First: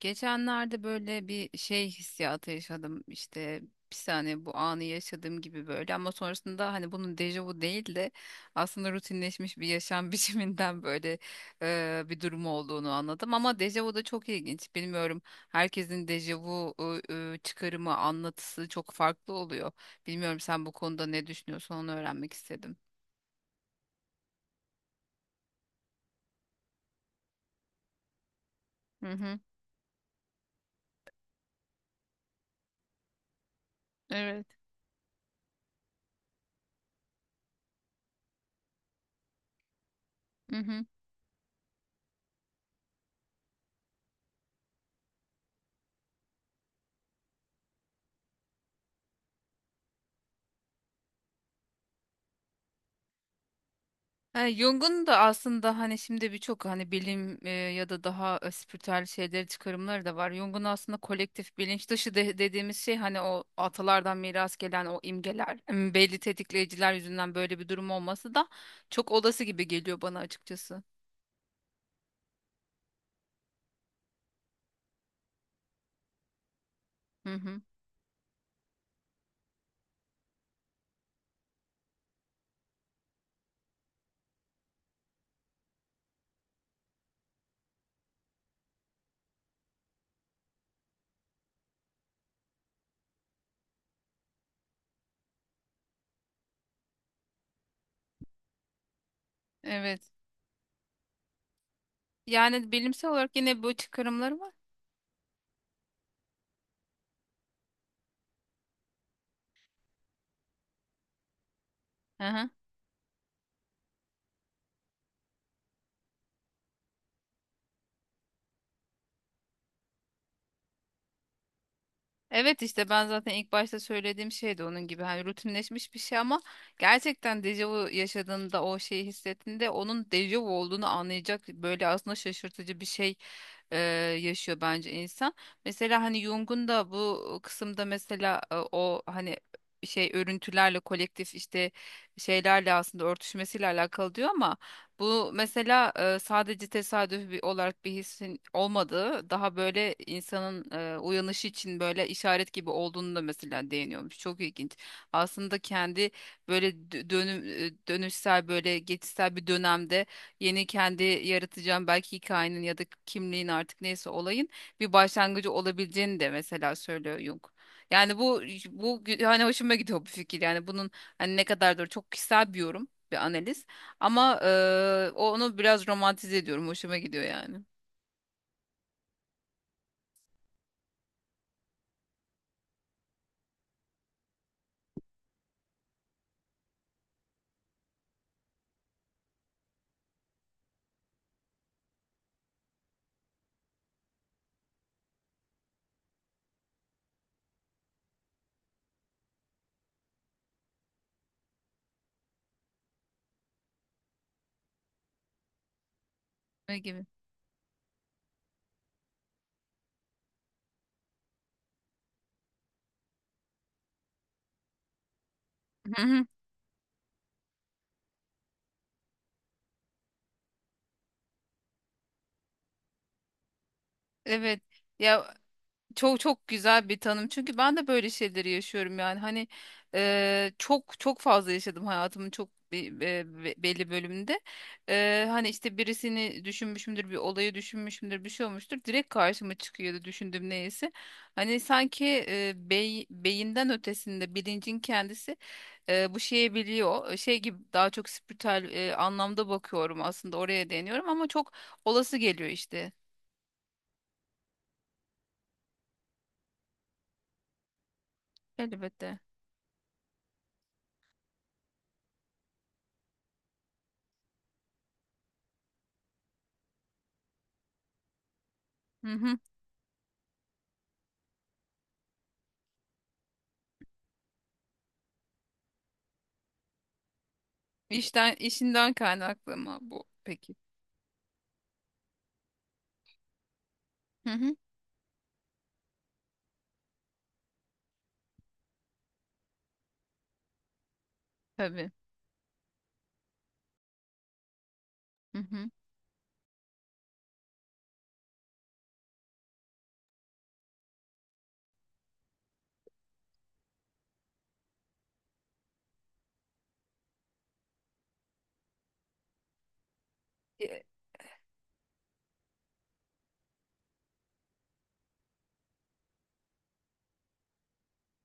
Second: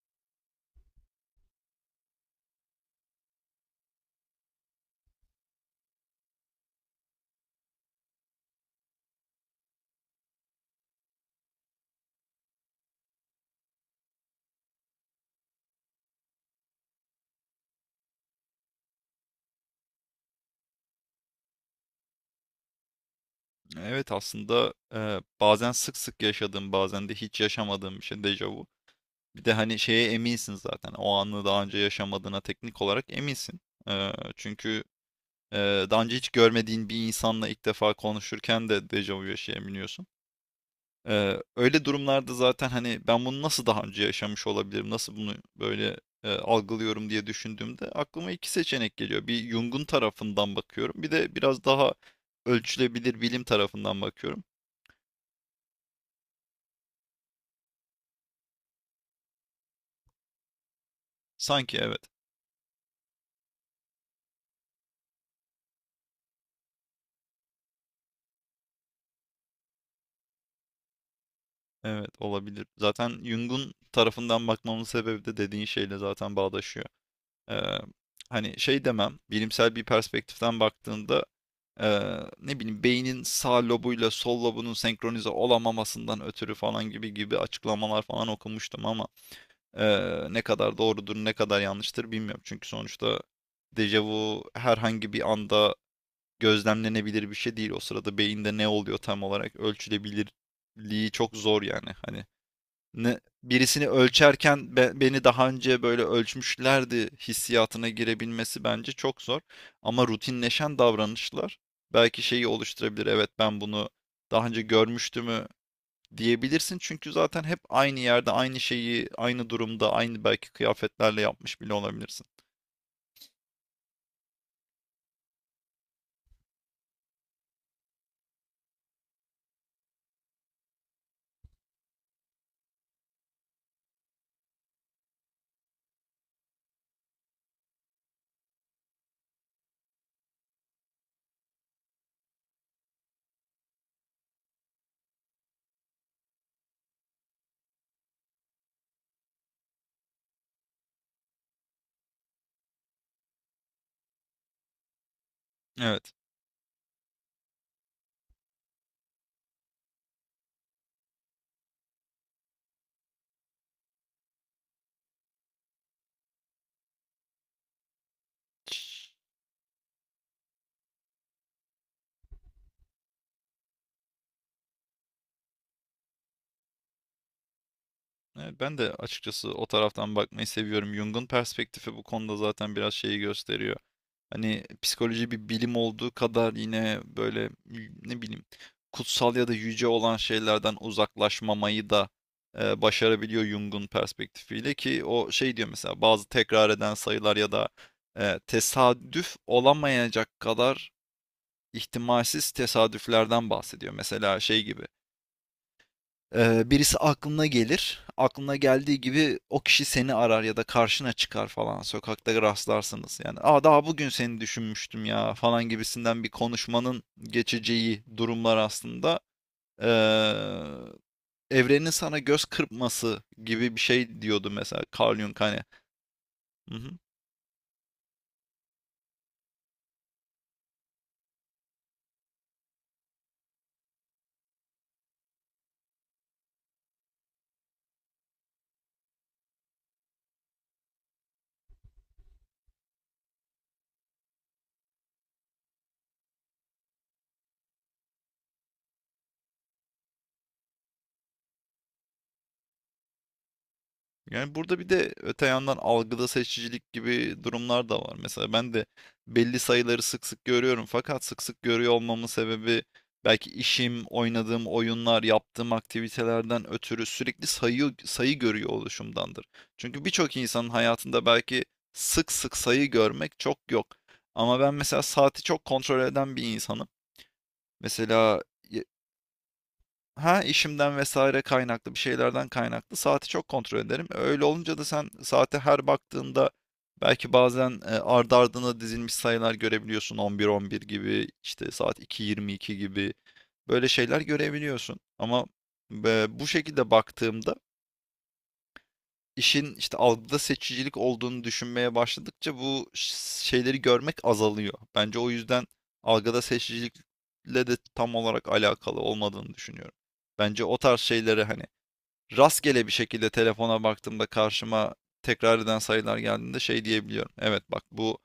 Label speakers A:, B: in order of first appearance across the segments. A: Geçenlerde böyle bir şey hissiyatı yaşadım işte, bir saniye, bu anı yaşadığım gibi böyle, ama sonrasında hani bunun dejavu değil de aslında rutinleşmiş bir yaşam biçiminden böyle bir durum olduğunu anladım, ama dejavu da çok ilginç. Bilmiyorum, herkesin dejavu çıkarımı, anlatısı çok farklı oluyor. Bilmiyorum, sen bu konuda ne düşünüyorsun, onu öğrenmek istedim.
B: Evet aslında bazen sık sık yaşadığım, bazen de hiç yaşamadığım bir şey dejavu.
A: Hı hı.
B: Bir de hani şeye eminsin zaten o anı daha önce yaşamadığına teknik olarak eminsin. E,
A: Evet.
B: çünkü e, daha önce hiç görmediğin bir insanla ilk defa konuşurken de dejavu yaşayabiliyorsun.
A: Hı hı.
B: Öyle durumlarda zaten hani ben bunu nasıl daha önce yaşamış olabilirim, nasıl bunu böyle algılıyorum diye düşündüğümde aklıma iki seçenek geliyor. Bir, Jung'un tarafından bakıyorum, bir de biraz daha ölçülebilir bilim tarafından bakıyorum.
A: Yani Jung'un da aslında, hani şimdi birçok hani bilim ya da daha spiritüel şeyleri, çıkarımları da var. Jung'un aslında kolektif
B: Sanki
A: bilinç
B: evet,
A: dışı dediğimiz şey, hani o atalardan miras gelen o imgeler, belli tetikleyiciler yüzünden böyle bir durum olması da çok olası gibi geliyor bana açıkçası.
B: evet olabilir. Zaten Jung'un tarafından bakmamın sebebi de dediğin şeyle zaten bağdaşıyor.
A: Hı hı.
B: Eee, Hani şey demem, bilimsel bir perspektiften baktığında ne bileyim beynin sağ lobuyla sol lobunun senkronize olamamasından ötürü falan gibi gibi açıklamalar falan okumuştum, ama ne kadar doğrudur ne kadar yanlıştır bilmiyorum. Çünkü sonuçta dejavu herhangi bir anda gözlemlenebilir bir şey değil. O sırada beyinde ne oluyor tam olarak,
A: Evet.
B: ölçülebilirliği çok zor yani, hani
A: Yani bilimsel olarak yine bu
B: birisini
A: çıkarımları var.
B: ölçerken beni daha önce böyle ölçmüşlerdi hissiyatına girebilmesi bence çok zor. Ama rutinleşen davranışlar belki
A: Hı
B: şeyi
A: hı.
B: oluşturabilir. Evet, ben bunu daha önce görmüştümü diyebilirsin. Çünkü zaten hep aynı yerde, aynı şeyi, aynı durumda, aynı belki kıyafetlerle yapmış bile olabilirsin.
A: Evet, işte ben zaten ilk başta söylediğim şey de onun gibi, hani rutinleşmiş bir şey, ama gerçekten dejavu yaşadığında, o şeyi hissettiğinde, onun dejavu olduğunu anlayacak böyle, aslında şaşırtıcı bir şey e, yaşıyor bence insan. Mesela hani Jung'un da bu kısımda mesela o hani şey örüntülerle, kolektif işte şeylerle aslında örtüşmesiyle alakalı diyor, ama bu mesela sadece tesadüf olarak bir hissin olmadığı, daha böyle insanın uyanışı için böyle işaret gibi olduğunu da mesela değiniyormuş. Çok ilginç. Aslında kendi
B: Evet.
A: böyle dönüşsel, böyle geçişsel bir dönemde yeni kendi yaratacağım belki hikayenin ya da kimliğin, artık neyse olayın bir başlangıcı olabileceğini de mesela söylüyor Jung. Yani bu hani hoşuma gidiyor bu fikir. Yani bunun hani ne kadardır çok kişisel bir yorum, bir analiz. Ama onu biraz romantize ediyorum. Hoşuma gidiyor yani.
B: Evet, ben de açıkçası o taraftan bakmayı seviyorum. Jung'un perspektifi bu konuda zaten biraz şeyi gösteriyor. Hani psikoloji bir bilim olduğu kadar, yine böyle ne bileyim kutsal ya da yüce olan şeylerden uzaklaşmamayı da başarabiliyor Jung'un perspektifiyle, ki o şey diyor, mesela bazı tekrar eden sayılar ya da tesadüf olamayacak kadar ihtimalsiz tesadüflerden bahsediyor. Mesela şey gibi. Ee,
A: Ne
B: birisi
A: gibi?
B: aklına gelir. Aklına geldiği gibi o kişi seni arar ya da karşına çıkar falan. Sokakta rastlarsınız. Yani, Aa, daha bugün seni düşünmüştüm ya, falan
A: Hı
B: gibisinden
A: hı.
B: bir konuşmanın geçeceği durumlar aslında. Ee, evrenin sana göz kırpması gibi bir şey diyordu
A: Evet.
B: mesela Carl
A: Ya,
B: Jung, hani.
A: çok çok
B: Hı
A: güzel
B: hı.
A: bir tanım. Çünkü ben de böyle şeyleri yaşıyorum yani. Hani çok çok fazla yaşadım hayatımın çok belli bölümünde. Hani işte birisini düşünmüşümdür, bir olayı düşünmüşümdür, bir şey olmuştur. Direkt karşıma çıkıyordu düşündüğüm neyse. Hani sanki beyinden ötesinde bilincin kendisi bu şeyi biliyor. Şey gibi, daha çok spiritüel anlamda bakıyorum, aslında oraya değiniyorum, ama çok olası geliyor işte.
B: Yani, burada bir de öte yandan algıda seçicilik gibi durumlar da var. Mesela ben de
A: Elbette.
B: belli sayıları sık sık görüyorum. Fakat sık sık görüyor olmamın sebebi belki işim, oynadığım oyunlar, yaptığım aktivitelerden ötürü sürekli sayı sayı görüyor
A: Hı hı.
B: oluşumdandır. Çünkü birçok insanın hayatında belki sık sık sayı görmek çok yok. Ama ben mesela saati çok kontrol eden bir insanım. Mesela.
A: İşinden kaynaklı mı bu
B: Ha,
A: peki?
B: işimden vesaire kaynaklı, bir şeylerden kaynaklı saati çok kontrol ederim.
A: Hı
B: Öyle
A: hı.
B: olunca da sen saate her baktığında belki bazen ardı ardına dizilmiş sayılar görebiliyorsun. 11:11 gibi, işte
A: Tabii.
B: saat 2:22 gibi böyle şeyler görebiliyorsun.
A: Hı
B: Ama
A: hı.
B: bu şekilde baktığımda, işin işte algıda seçicilik olduğunu düşünmeye başladıkça bu şeyleri görmek azalıyor. Bence o yüzden algıda seçicilikle de tam olarak alakalı olmadığını düşünüyorum. Bence o
A: E,
B: tarz şeyleri, hani rastgele bir şekilde telefona baktığımda karşıma tekrar eden sayılar geldiğinde, şey diyebiliyorum. Evet, bak, bu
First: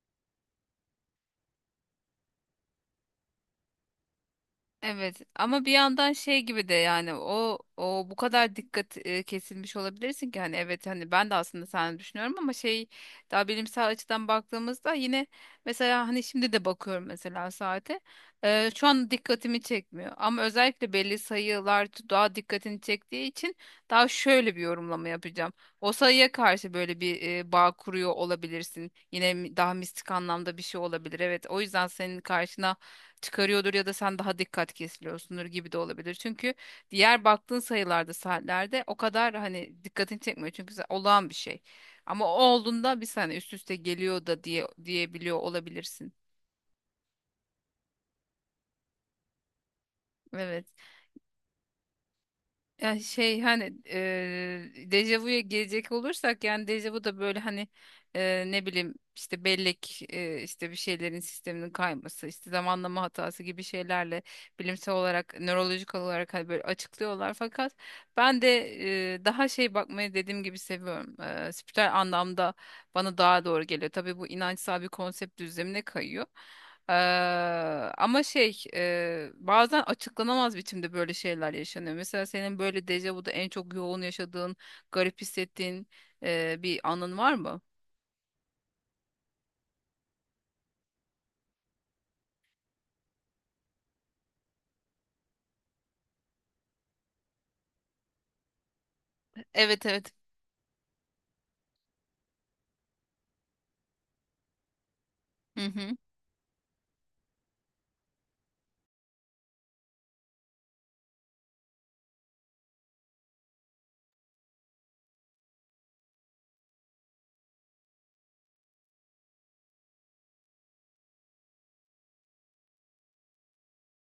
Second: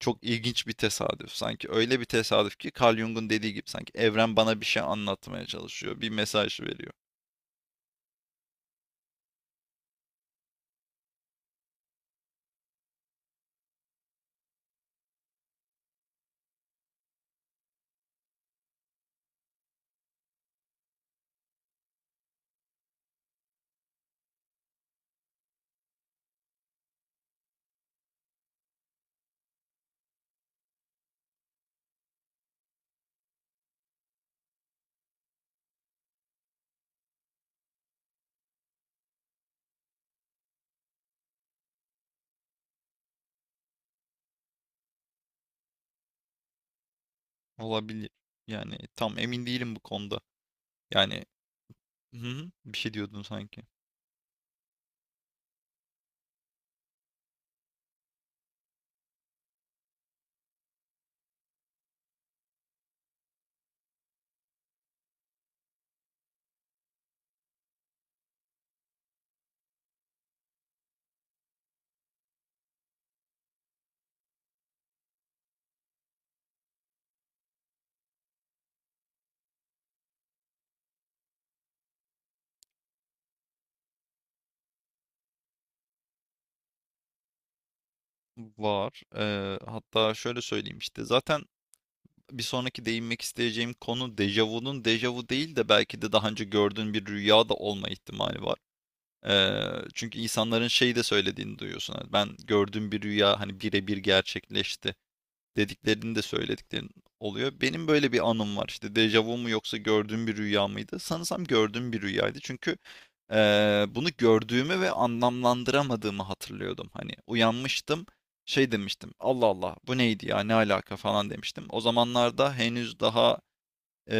B: çok ilginç bir tesadüf. Sanki öyle bir tesadüf ki, Carl Jung'un dediği gibi, sanki evren bana bir şey
A: Evet,
B: anlatmaya
A: ama bir
B: çalışıyor, bir
A: yandan şey
B: mesaj
A: gibi de
B: veriyor.
A: yani o bu kadar dikkat kesilmiş olabilirsin, ki hani evet, hani ben de aslında sen düşünüyorum, ama şey, daha bilimsel açıdan baktığımızda yine, mesela hani şimdi de bakıyorum mesela saate, şu an dikkatimi çekmiyor, ama özellikle belli sayılar daha dikkatini çektiği için daha şöyle bir yorumlama yapacağım. O sayıya karşı böyle bir bağ kuruyor olabilirsin. Yine daha mistik anlamda bir şey olabilir. Evet, o yüzden senin karşına çıkarıyordur ya da sen daha dikkat kesiliyorsundur gibi de olabilir. Çünkü diğer baktığın sayılarda, saatlerde o kadar hani dikkatini çekmiyor. Çünkü olağan bir şey. Ama o olduğunda, bir saniye üst üste geliyor da diye diyebiliyor olabilirsin.
B: Olabilir. Yani tam emin değilim bu konuda.
A: Evet.
B: Yani. Hı hı. Bir şey
A: Ya
B: diyordun
A: şey,
B: sanki.
A: hani dejavuya gelecek olursak, yani dejavu da böyle hani ne bileyim işte bellek, işte bir şeylerin sisteminin kayması, işte zamanlama hatası gibi şeylerle bilimsel olarak, nörolojik olarak hani böyle açıklıyorlar, fakat ben de daha şey bakmayı dediğim gibi seviyorum. Spiritüel anlamda bana daha doğru geliyor. Tabii bu inançsal bir konsept düzlemine kayıyor. Ee, ama şey, bazen açıklanamaz biçimde böyle şeyler yaşanıyor. Mesela senin böyle dejavuda en çok yoğun yaşadığın, garip hissettiğin bir anın var mı?
B: Var. Hatta şöyle söyleyeyim işte. Zaten bir sonraki değinmek isteyeceğim konu, dejavunun dejavu değil de belki de daha önce gördüğün bir rüya da olma ihtimali var. Eee,
A: Evet, evet.
B: çünkü insanların şeyi de söylediğini duyuyorsun. Hani, ben gördüğüm bir rüya hani birebir gerçekleşti,
A: Hı hı.
B: dediklerini de söylediklerin oluyor. Benim böyle bir anım var. İşte dejavu mu yoksa gördüğüm bir rüya mıydı? Sanırsam gördüğüm bir rüyaydı. Çünkü bunu gördüğümü ve anlamlandıramadığımı hatırlıyordum. Hani uyanmıştım, şey demiştim. Allah Allah, bu neydi ya? Ne alaka, falan demiştim. O zamanlarda henüz daha eee,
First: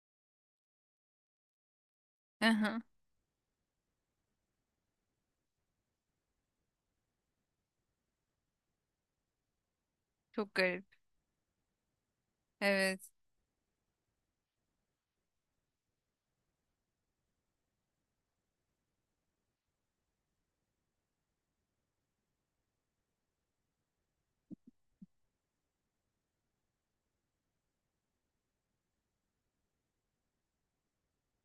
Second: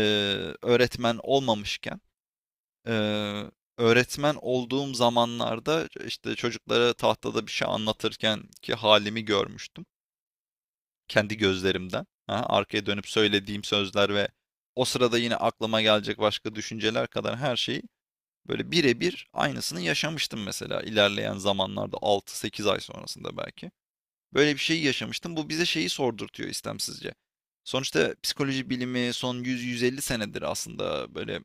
B: öğretmen olmamışken,
A: Aha,
B: eee öğretmen olduğum zamanlarda işte çocuklara tahtada bir şey anlatırken ki halimi görmüştüm
A: çok garip.
B: kendi gözlerimden. Aha, arkaya dönüp
A: Evet.
B: söylediğim sözler ve o sırada yine aklıma gelecek başka düşünceler kadar her şeyi böyle birebir aynısını yaşamıştım, mesela ilerleyen zamanlarda 6-8 ay sonrasında belki. Böyle bir şeyi yaşamıştım. Bu bize şeyi sordurtuyor istemsizce. Sonuçta psikoloji bilimi son 100-150 senedir aslında böyle,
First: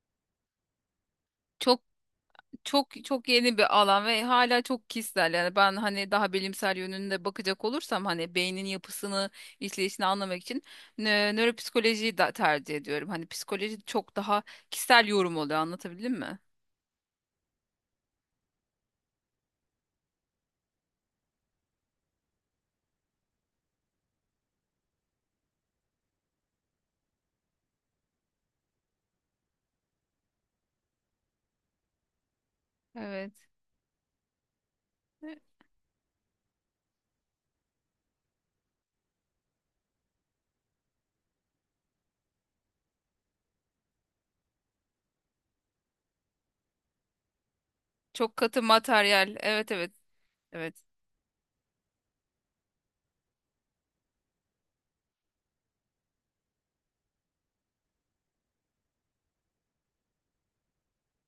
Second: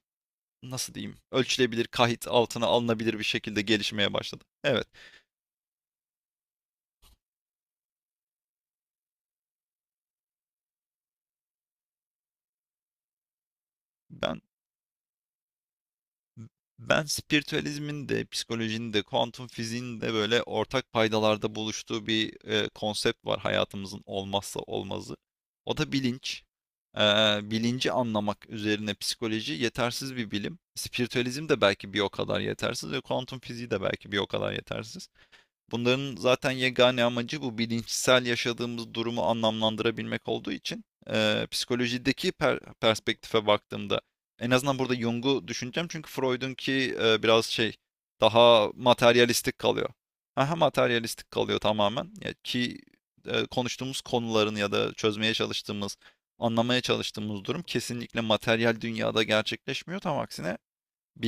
B: nasıl diyeyim,
A: Çok
B: ölçülebilir, kahit altına
A: çok
B: alınabilir bir
A: çok yeni
B: şekilde
A: bir alan
B: gelişmeye
A: ve
B: başladı.
A: hala
B: Evet.
A: çok kişisel. Yani ben hani daha bilimsel yönünde bakacak olursam, hani beynin yapısını, işleyişini anlamak için nöropsikolojiyi da tercih ediyorum. Hani psikoloji çok
B: ben
A: daha kişisel yorum oluyor. Anlatabildim mi?
B: Ben spiritüalizmin de, psikolojinin de, kuantum fiziğin de böyle ortak paydalarda buluştuğu bir konsept var, hayatımızın olmazsa olmazı. O da bilinç. Ee, bilinci anlamak üzerine psikoloji yetersiz bir bilim. Spiritüalizm de belki bir o kadar yetersiz ve kuantum
A: Evet.
B: fiziği de belki bir o kadar yetersiz. Bunların zaten yegane amacı bu bilinçsel yaşadığımız durumu anlamlandırabilmek olduğu için psikolojideki perspektife baktığımda en azından burada Jung'u düşüneceğim, çünkü Freud'unki biraz şey,
A: Çok katı
B: daha
A: materyal.
B: materyalistik
A: Evet,
B: kalıyor.
A: evet.
B: Aha,
A: Evet.
B: materyalistik kalıyor tamamen. Ya ki konuştuğumuz konuların ya da çözmeye çalıştığımız, anlamaya çalıştığımız durum kesinlikle materyal dünyada gerçekleşmiyor. Tam aksine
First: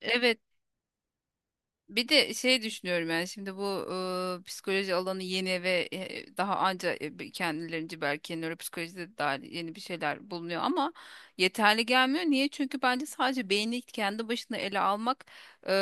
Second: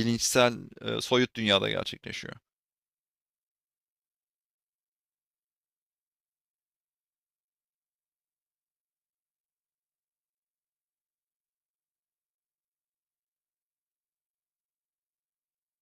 A: Evet.
B: soyut dünyada
A: Bir de
B: gerçekleşiyor.
A: şey düşünüyorum yani, şimdi bu psikoloji alanı yeni ve daha anca kendilerince belki nöropsikolojide de dahil yeni bir şeyler bulunuyor, ama yeterli gelmiyor. Niye? Çünkü bence sadece beyni kendi başına ele almak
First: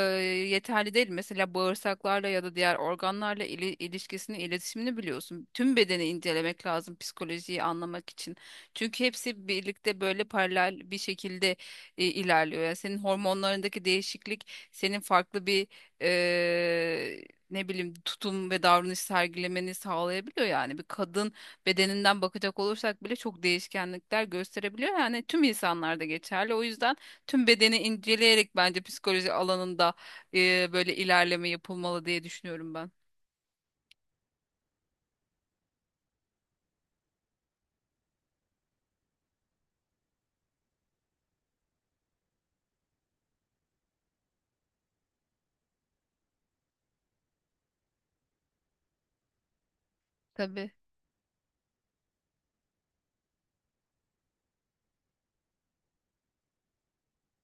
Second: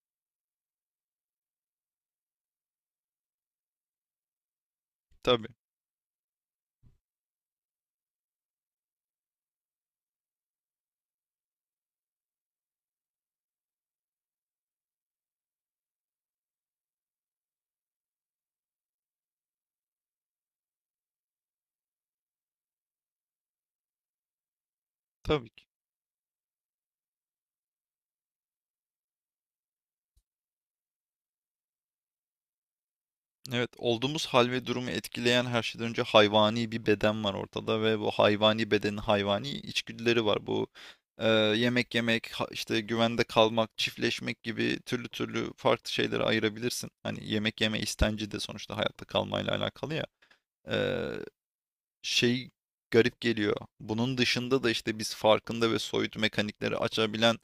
A: yeterli değil. Mesela bağırsaklarla ya da diğer organlarla ilişkisini, iletişimini biliyorsun.
B: Tabii,
A: Tüm bedeni incelemek lazım psikolojiyi anlamak için. Çünkü hepsi birlikte böyle paralel bir şekilde ilerliyor. Yani senin hormonlarındaki değişiklik senin farklı bir ne bileyim tutum ve davranış sergilemeni sağlayabiliyor yani. Bir kadın bedeninden bakacak olursak bile çok değişkenlikler gösterebiliyor. Yani tüm
B: tabii ki.
A: insanlarda geçerli. O yüzden tüm bedeni inceleyerek bence psikoloji alanında böyle ilerleme yapılmalı diye düşünüyorum ben.
B: Evet, olduğumuz hal ve durumu etkileyen her şeyden önce hayvani bir beden var ortada ve bu hayvani bedenin hayvani içgüdüleri var. Bu yemek yemek, işte güvende kalmak, çiftleşmek gibi türlü türlü farklı şeyleri ayırabilirsin. Hani yemek yeme istenci de sonuçta hayatta kalmayla alakalı ya.
A: Tabii.
B: E, şey garip geliyor. Bunun dışında da işte biz farkında ve soyut mekanikleri açabilen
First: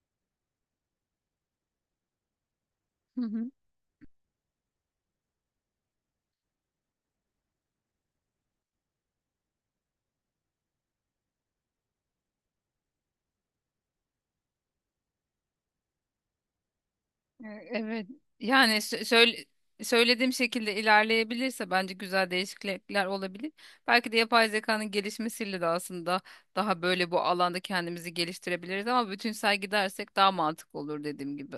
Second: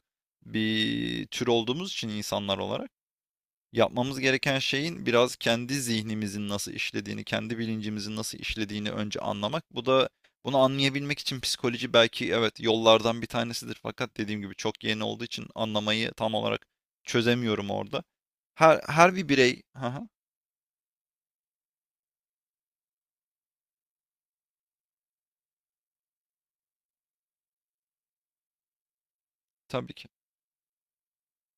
B: bir tür olduğumuz için, insanlar olarak.
A: Hı hı.
B: Yapmamız gereken şeyin, biraz kendi zihnimizin nasıl işlediğini, kendi bilincimizin nasıl işlediğini önce anlamak. Bu da, bunu anlayabilmek için psikoloji belki, evet, yollardan bir tanesidir. Fakat dediğim gibi çok yeni olduğu için anlamayı tam olarak çözemiyorum orada.
A: Evet. Yani
B: Her her bir birey, ha,
A: söylediğim şekilde ilerleyebilirse bence güzel değişiklikler olabilir. Belki de yapay zekanın gelişmesiyle de aslında daha böyle bu alanda kendimizi geliştirebiliriz, ama bütünsel
B: tabii ki.
A: gidersek daha mantıklı olur dediğim gibi.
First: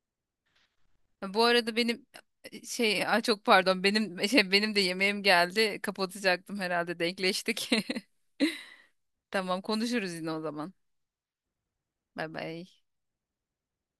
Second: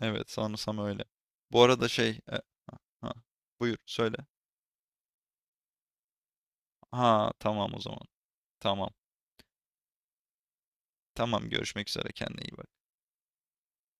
B: Evet, sanırsam öyle.
A: Bu
B: Bu
A: arada
B: arada
A: benim
B: şey,
A: şey,
B: ha,
A: ay çok
B: buyur
A: pardon,
B: söyle.
A: benim şey, benim de yemeğim geldi. Kapatacaktım, herhalde
B: Ha,
A: denkleştik.
B: tamam o zaman. Tamam.
A: Tamam, konuşuruz yine o zaman.
B: Tamam, görüşmek üzere,
A: Bay
B: kendine iyi bak.
A: bay.